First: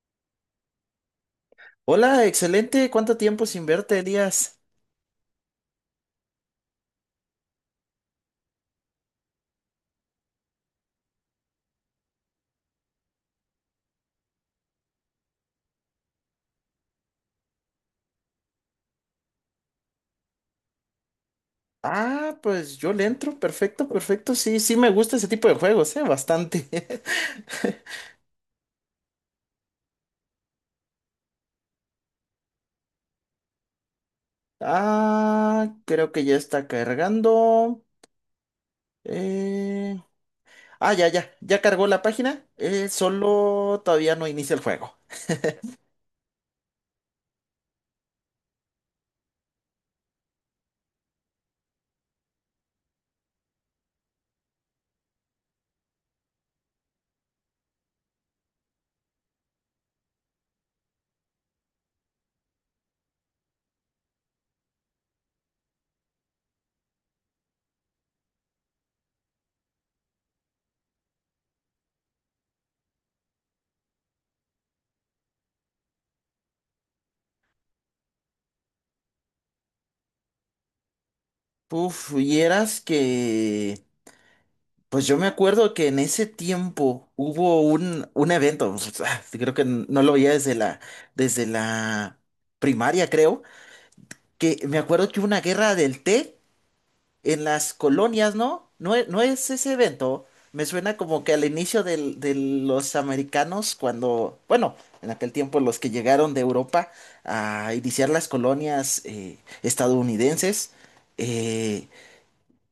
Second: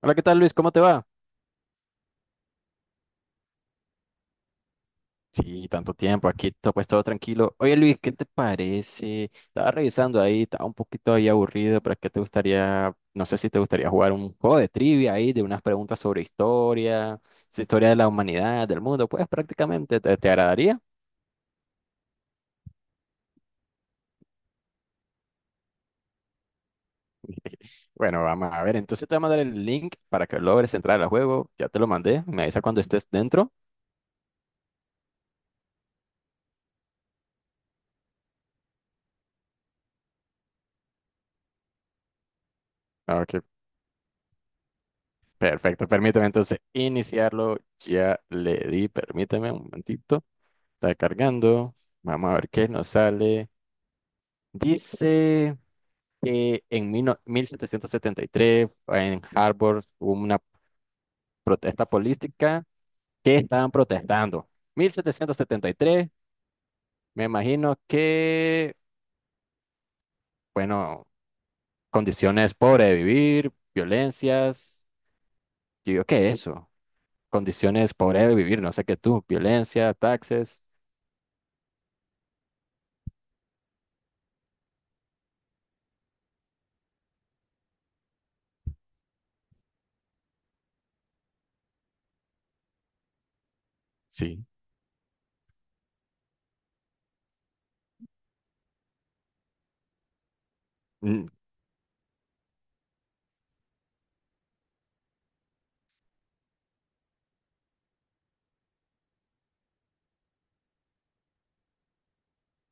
Hola, ¿qué tal Luis? ¿Cómo te va? Hola, excelente. ¿Cuánto tiempo sin verte, Elías? Sí, tanto tiempo, aquí pues todo tranquilo. Oye Luis, ¿qué te parece? Estaba revisando ahí, estaba un poquito ahí aburrido, pero ¿qué te gustaría? No sé si te gustaría jugar un juego de trivia ahí, de unas preguntas sobre historia, historia de la humanidad, del mundo, pues prácticamente, ¿te agradaría? Ah, pues yo le entro. Perfecto, perfecto. Sí, sí me gusta ese tipo de juegos, ¿eh? Bastante. Bueno, vamos a ver, entonces te voy a mandar el link para que logres entrar al juego, ya te lo mandé, me avisa cuando estés dentro. Ah, creo que ya está cargando. Eh, Ah, ya, ya. Ya cargó la página. Ok, Solo todavía no inicia el juego. perfecto, permíteme entonces iniciarlo, ya le di, permíteme un momentito. Está cargando. Vamos a ver qué nos sale. Dice que en mil no- 1773 en Harvard hubo una protesta política. ¿Qué estaban protestando? 1773, me imagino que, bueno, condiciones pobres de vivir, violencias. Yo digo, ¿qué es eso? Condiciones pobres de vivir, no sé qué tú, violencia, taxes. Uf, vieras que... Pues yo me acuerdo que en ese tiempo hubo un evento. Creo que no lo veía desde la primaria, creo. Sí. Que me acuerdo que hubo una guerra del té en las colonias, ¿no? No, no es ese evento. Me suena como Mm. que al inicio de los americanos, cuando, bueno, en aquel tiempo los que llegaron de Europa a iniciar las colonias estadounidenses. eh,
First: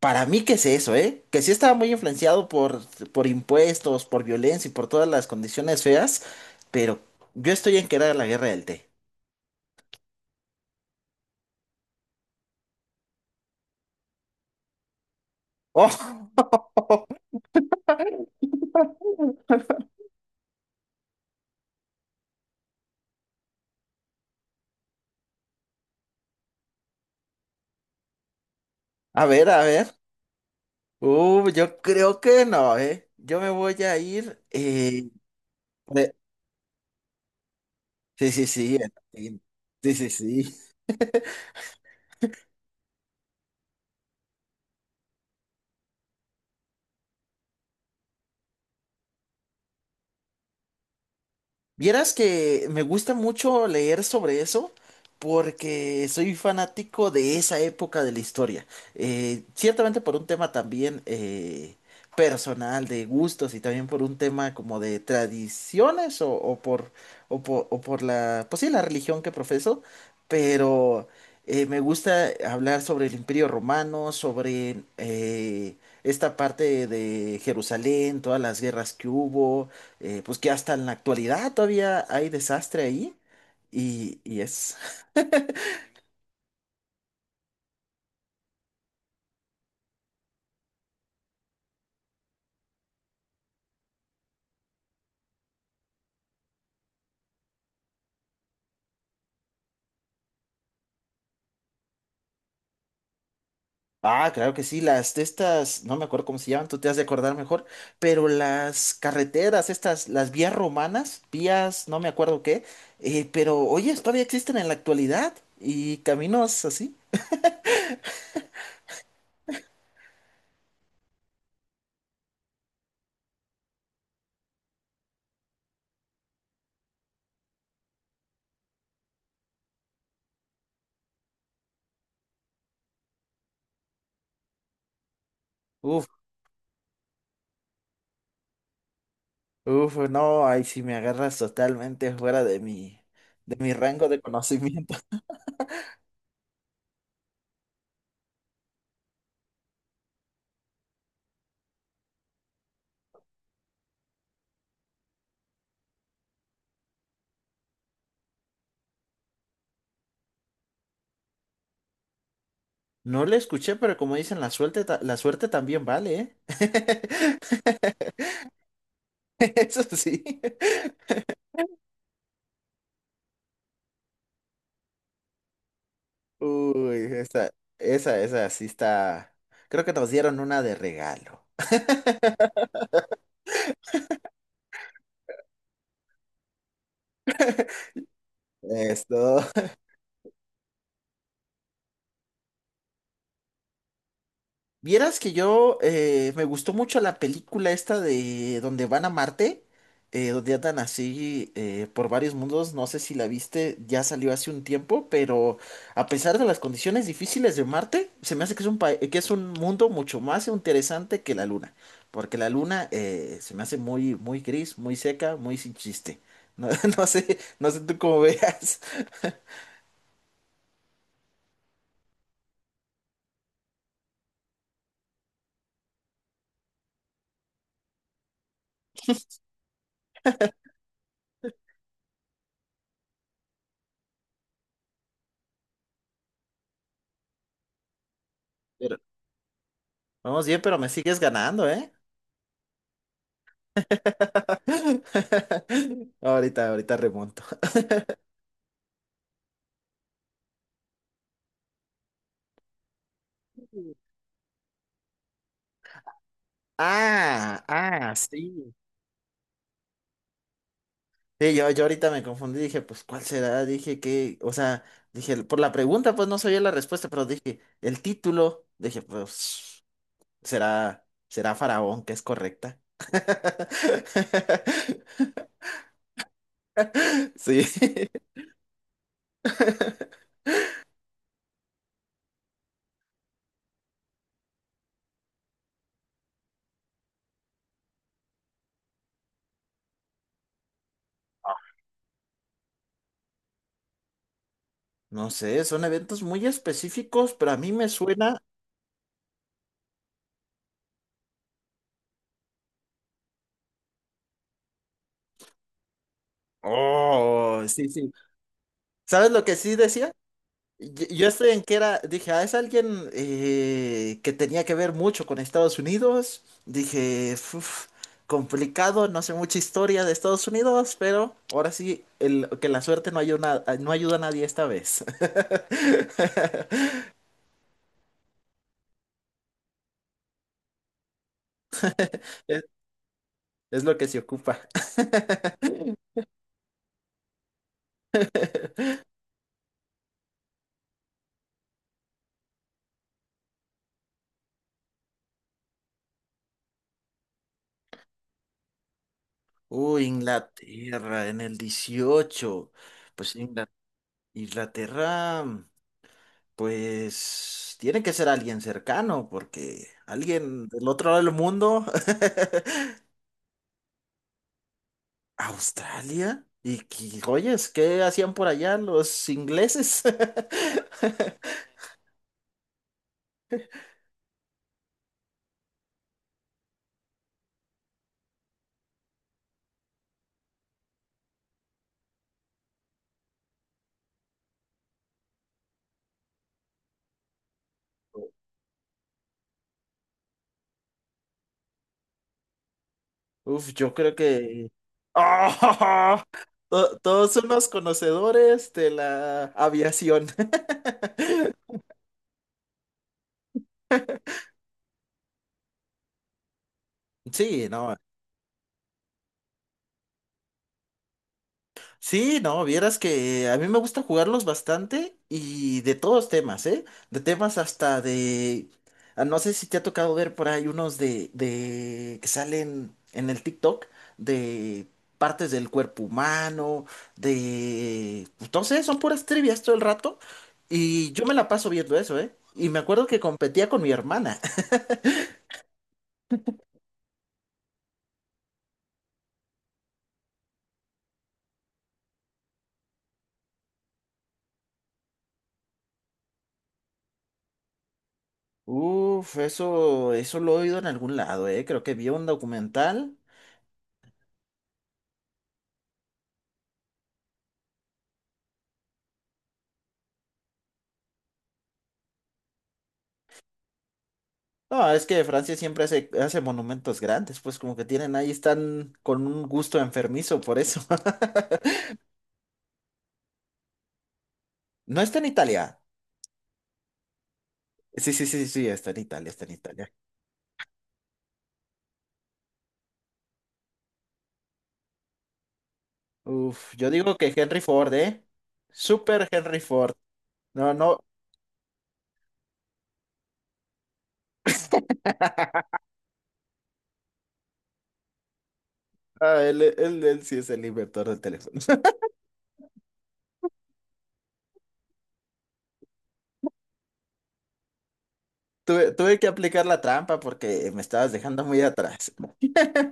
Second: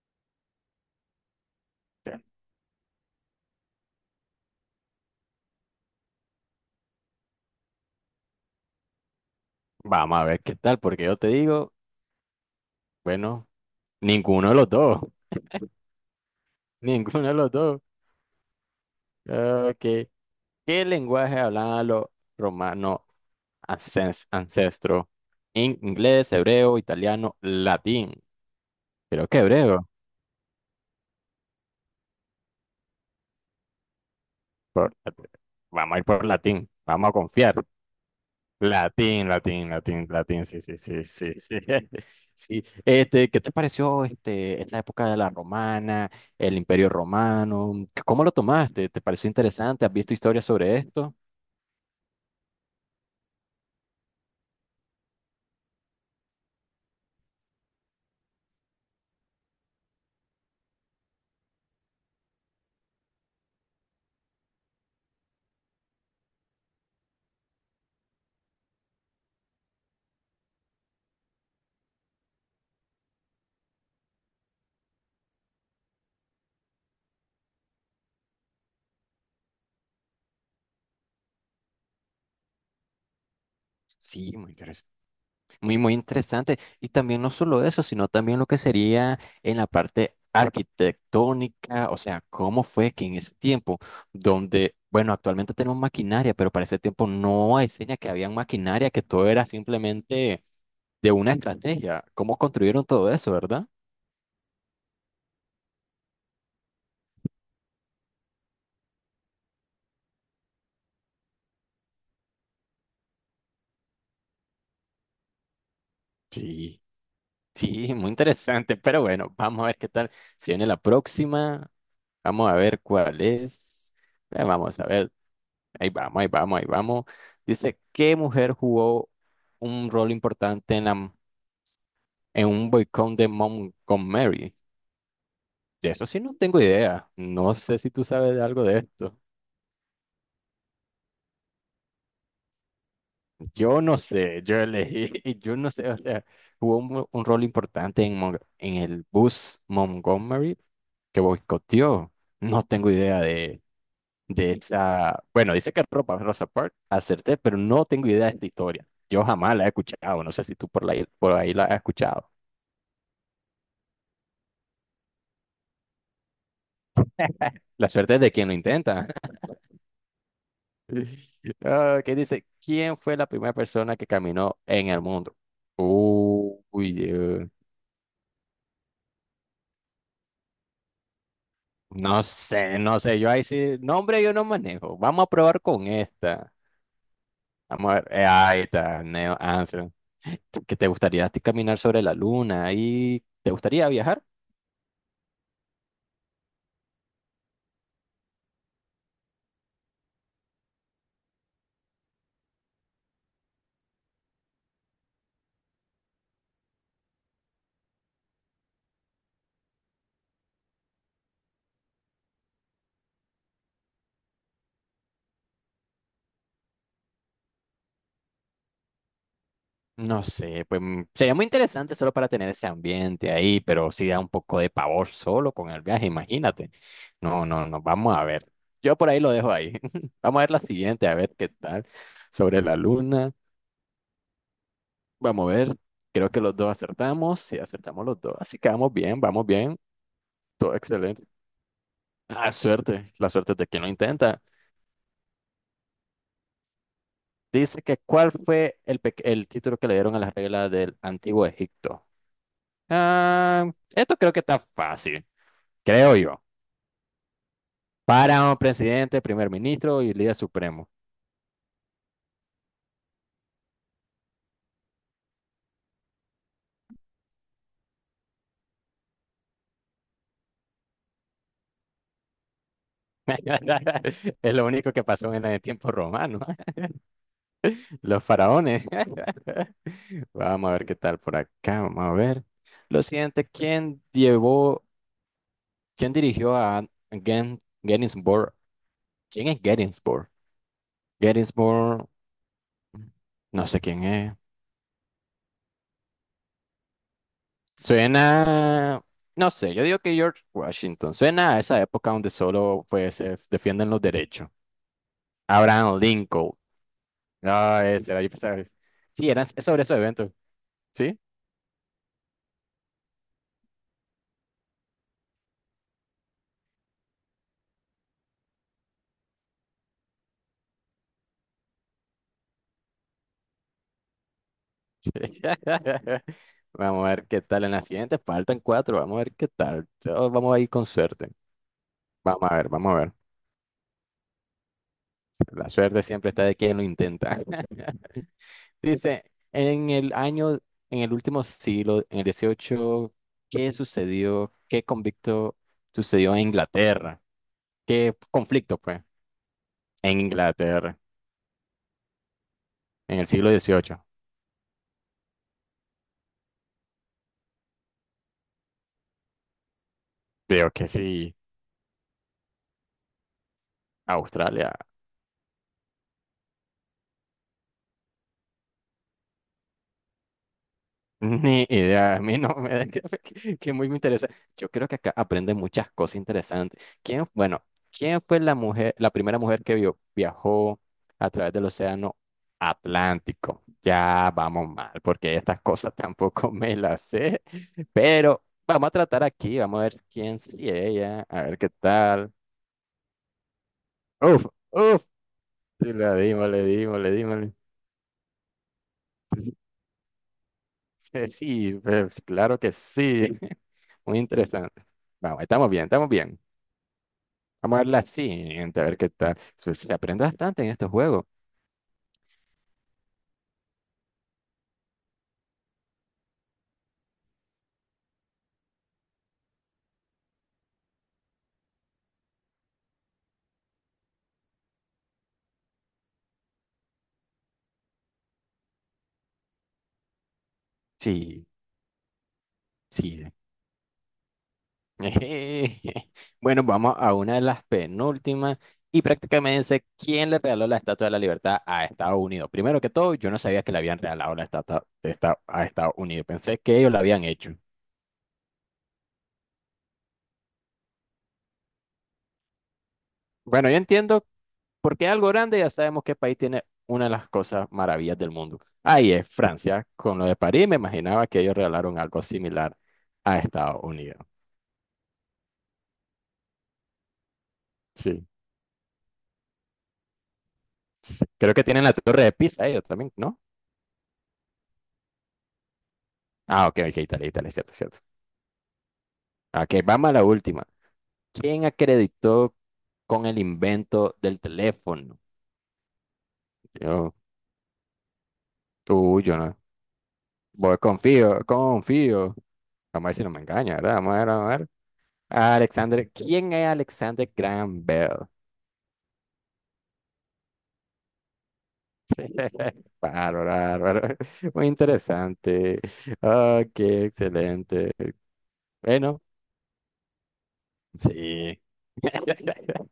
para mí, ¿qué es eso, Que sí estaba muy influenciado por impuestos, por violencia y por todas las condiciones feas, pero yo estoy en que era la guerra del té. Vamos a ver qué tal, porque yo te digo, bueno, ninguno de los dos. Oh, Ninguno de los dos. Okay. ¿Qué lenguaje hablaban los romanos ancestros? Inglés, hebreo, italiano, latín. a Creo que ver, a ver. hebreo. Yo creo que no, ¿eh? Yo me voy a ir. Por- Vamos a ir pre- por latín. Vamos a confiar. sí, sí, sí, en Latín, latín. latín, Sí, latín, sí, latín. sí. Sí, sí, sí, sí, sí. Sí. Este, ¿qué te pareció este, esta época de la romana, el imperio romano? ¿Cómo lo tomaste? ¿Te pareció interesante? ¿Has visto historias sobre esto? Vieras que me gusta mucho leer sobre eso porque soy fanático de esa época de la historia. Ciertamente por un tema también personal de gustos y también por un tema como de tradiciones o, o por la, pues sí, la religión que profeso, pero me gusta hablar sobre el Imperio Romano, sobre esta parte de Jerusalén, todas las guerras que hubo pues que hasta en la actualidad todavía hay desastre ahí. Y, Sí, y muy es. interesante. Muy, muy interesante. Y también no solo eso, sino también lo que sería en la parte arquitectónica, o sea, cómo fue que en ese tiempo, donde, bueno, actualmente tenemos maquinaria, pero para ese tiempo no hay seña que había maquinaria, que todo era simplemente de una estrategia. ¿Cómo construyeron todo eso, verdad? Ah, claro que sí, las de estas, no me acuerdo cómo se llaman, tú te has de acordar mejor, pero las carreteras, estas, las vías romanas, vías, no me acuerdo qué, pero oye, todavía existen en la actualidad y caminos Sí, así. sí, muy interesante. Pero bueno, vamos a ver qué tal. Si viene la próxima, vamos a ver cuál es. Vamos a ver. Ahí vamos, ahí vamos, ahí vamos. Dice, ¿qué mujer jugó un rol importante en un boicot de Montgomery? De Uf, eso sí no tengo idea. No sé si tú sabes de algo de esto. uf, no, ahí sí me agarras totalmente fuera de mi Yo no rango de sé, yo conocimiento. elegí, yo no sé, o sea, jugó un rol importante en el bus Montgomery que boicoteó. No tengo idea de esa. Bueno, dice que ropa Rosa Parks, acerté, pero no tengo idea de esta historia. Yo jamás la he escuchado, no sé si tú por ahí la has escuchado. No le escuché, pero como dicen, la suerte, la suerte también vale, ¿eh? La suerte es de quien lo intenta. Eso sí. Ah, ¿qué dice? ¿Quién fue la primera persona que caminó en el mundo? Uy, Uy, esa sí está. Creo que nos dieron una de regalo. no sé, no sé. Yo ahí sí, nombre yo no manejo. Vamos a probar con esta. Vamos a ver. Ahí está, Neo Esto. Armstrong. ¿Qué te gustaría a ti caminar sobre la luna? ¿Y te gustaría viajar? Vieras que yo me gustó mucho la película esta de donde van a Marte, donde andan así por varios mundos, no sé si la viste, ya salió hace un tiempo, pero a pesar de las condiciones difíciles de Marte, se me hace que es un, que es un mundo mucho más interesante que la Luna, porque la Luna se me hace muy, muy gris, muy seca, muy sin chiste. No, no sé, no sé tú cómo veas, No sé, pues sería muy interesante solo para tener ese ambiente ahí, pero sí da un poco de pavor solo con el viaje, imagínate. No, no, no, vamos a ver. Yo por ahí lo dejo ahí. Vamos a ver la siguiente, a ver qué tal. Sobre la luna, vamos a ver. Creo que los dos acertamos, sí, acertamos los dos. Así que vamos pero bien, vamos bien. vamos bien, Todo pero me sigues excelente. ganando, ¿eh? Ah, suerte, la suerte es de quien lo intenta. Ahorita, ahorita remonto. Dice que ¿cuál fue el título que le dieron a las reglas del Antiguo Egipto? Ah, esto creo que está fácil, creo yo. Ah, ah, Para un sí. presidente, primer ministro y líder supremo. Sí, yo ahorita me confundí, dije, pues, ¿cuál será? Dije que, o sea, dije, por la pregunta, pues no sabía la respuesta, pero dije, el título, dije, pues, será, será Faraón, que es correcta. Es lo único que pasó en el tiempo romano. Sí. Los faraones. Vamos a ver qué tal por acá. Vamos a ver. Lo siguiente, ¿quién llevó, quién dirigió a Gettysburg? ¿Quién es Gettysburg? Gettysburg, no sé quién es. No sé, son eventos muy específicos, pero a mí me suena. Suena, no sé, yo digo que George Washington. Suena a esa época donde solo pues se defienden los derechos. Abraham Lincoln. Oh, No, sí, sí. ese era, ¿Sabes sí, era lo es que sí sobre esos decía? eventos. Yo ¿Sí? yo estoy en que era, dije, ah, es alguien que tenía que ver mucho con Estados Unidos. Dije, "Uf, complicado, no sé mucha historia de Estados Unidos, pero ahora sí, el, que la suerte no ayuda, no ayuda a nadie esta vez. Vamos a ver qué tal en la siguiente. Faltan cuatro. Vamos a ver qué tal. Todos vamos a ir con suerte. Vamos a Es, ver, vamos a ver. es lo que se ocupa. La suerte siempre está de quien lo intenta. Dice, en el año, en el último siglo, en el 18, ¿qué sucedió? ¿Qué convicto sucedió en Inglaterra? ¿Qué conflicto, pues? Uy, En Inglaterra, Inglaterra en el 18. en el Pues siglo 18. Inglaterra, pues tiene que ser alguien cercano, porque alguien Creo que del otro lado del sí. mundo. Australia. ¿Australia? ¿Y oyes, qué hacían por allá los ingleses? Ni idea, a mí no me que muy me interesa. Yo creo que acá aprende muchas cosas interesantes. ¿Quién, bueno, quién fue la mujer, la primera mujer que viajó a través del océano Atlántico? Ya vamos mal, porque estas cosas tampoco me las sé. Pero vamos a tratar aquí, vamos a ver quién sí ella, a ver qué tal. Uf, yo creo Uf, que... uf, sí, le ¡Ah! dimos, le dimos, le Todos son dimos. los conocedores de la aviación. Sí, sí, pues, claro que sí. Muy interesante. Vamos, estamos bien, estamos bien. Sí, Vamos a no. verla así, gente, a ver qué tal. Se aprende bastante en estos juegos. Sí, no, vieras que a mí me gusta jugarlos bastante y de todos temas, ¿eh? De temas hasta de... ah, no sé si te ha tocado ver por ahí unos de... que salen en el TikTok de partes del cuerpo humano, de... Entonces son puras trivias todo el rato y yo me Sí, la paso viendo eso, ¿eh? Y me acuerdo que sí. competía con mi hermana. Bueno, vamos a una de las penúltimas. Y prácticamente dice, quién le regaló la Estatua de la Libertad a Estados Unidos. Primero que todo, yo no sabía que le habían regalado la estatua de a Estados Unidos. Pensé que ellos la habían hecho. Uf, eso lo he oído en algún lado, ¿eh? Creo que vi un documental. Bueno, yo entiendo por qué algo grande, ya sabemos que el país tiene una de las cosas maravillas del mundo. Ahí es Francia, con lo de París, me imaginaba que ellos regalaron algo similar a Estados Unidos. No, es que Francia siempre hace, hace monumentos grandes, pues como que tienen Sí. ahí, están con un gusto enfermizo por eso. Sí, creo que tienen la torre de Pisa ellos también, ¿no? No, está en Italia. Ah, ok, ok, Italia, Italia, es cierto, es cierto. Sí, sí, sí, sí, está en Italia, está en Ok, Italia. vamos a la última. ¿Quién acreditó con el invento del teléfono? Uf, yo Yo, digo que Henry Ford, ¿eh? tú, Super yo no. Henry Ford. No, Voy, no, confío, confío. Vamos a ver si no me engaña, ¿verdad? Vamos a ver, vamos a ver. Alexander, ¿quién es Alexander Graham Bell? ah, él sí es el inventor del teléfono. Bárbaro, bárbaro. Muy interesante. Ok, excelente. Tuve, tuve Bueno. que aplicar la trampa porque me estabas dejando muy Sí. atrás.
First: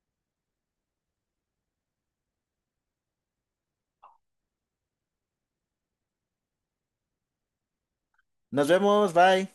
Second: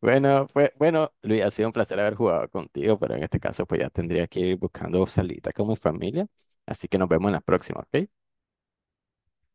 Bueno, fue, bueno, Luis, ha sido un placer haber jugado contigo, pero en este caso pues ya tendría que ir buscando salita con mi familia, así que nos vemos en la próxima, ¿ok? Nos vemos, bye.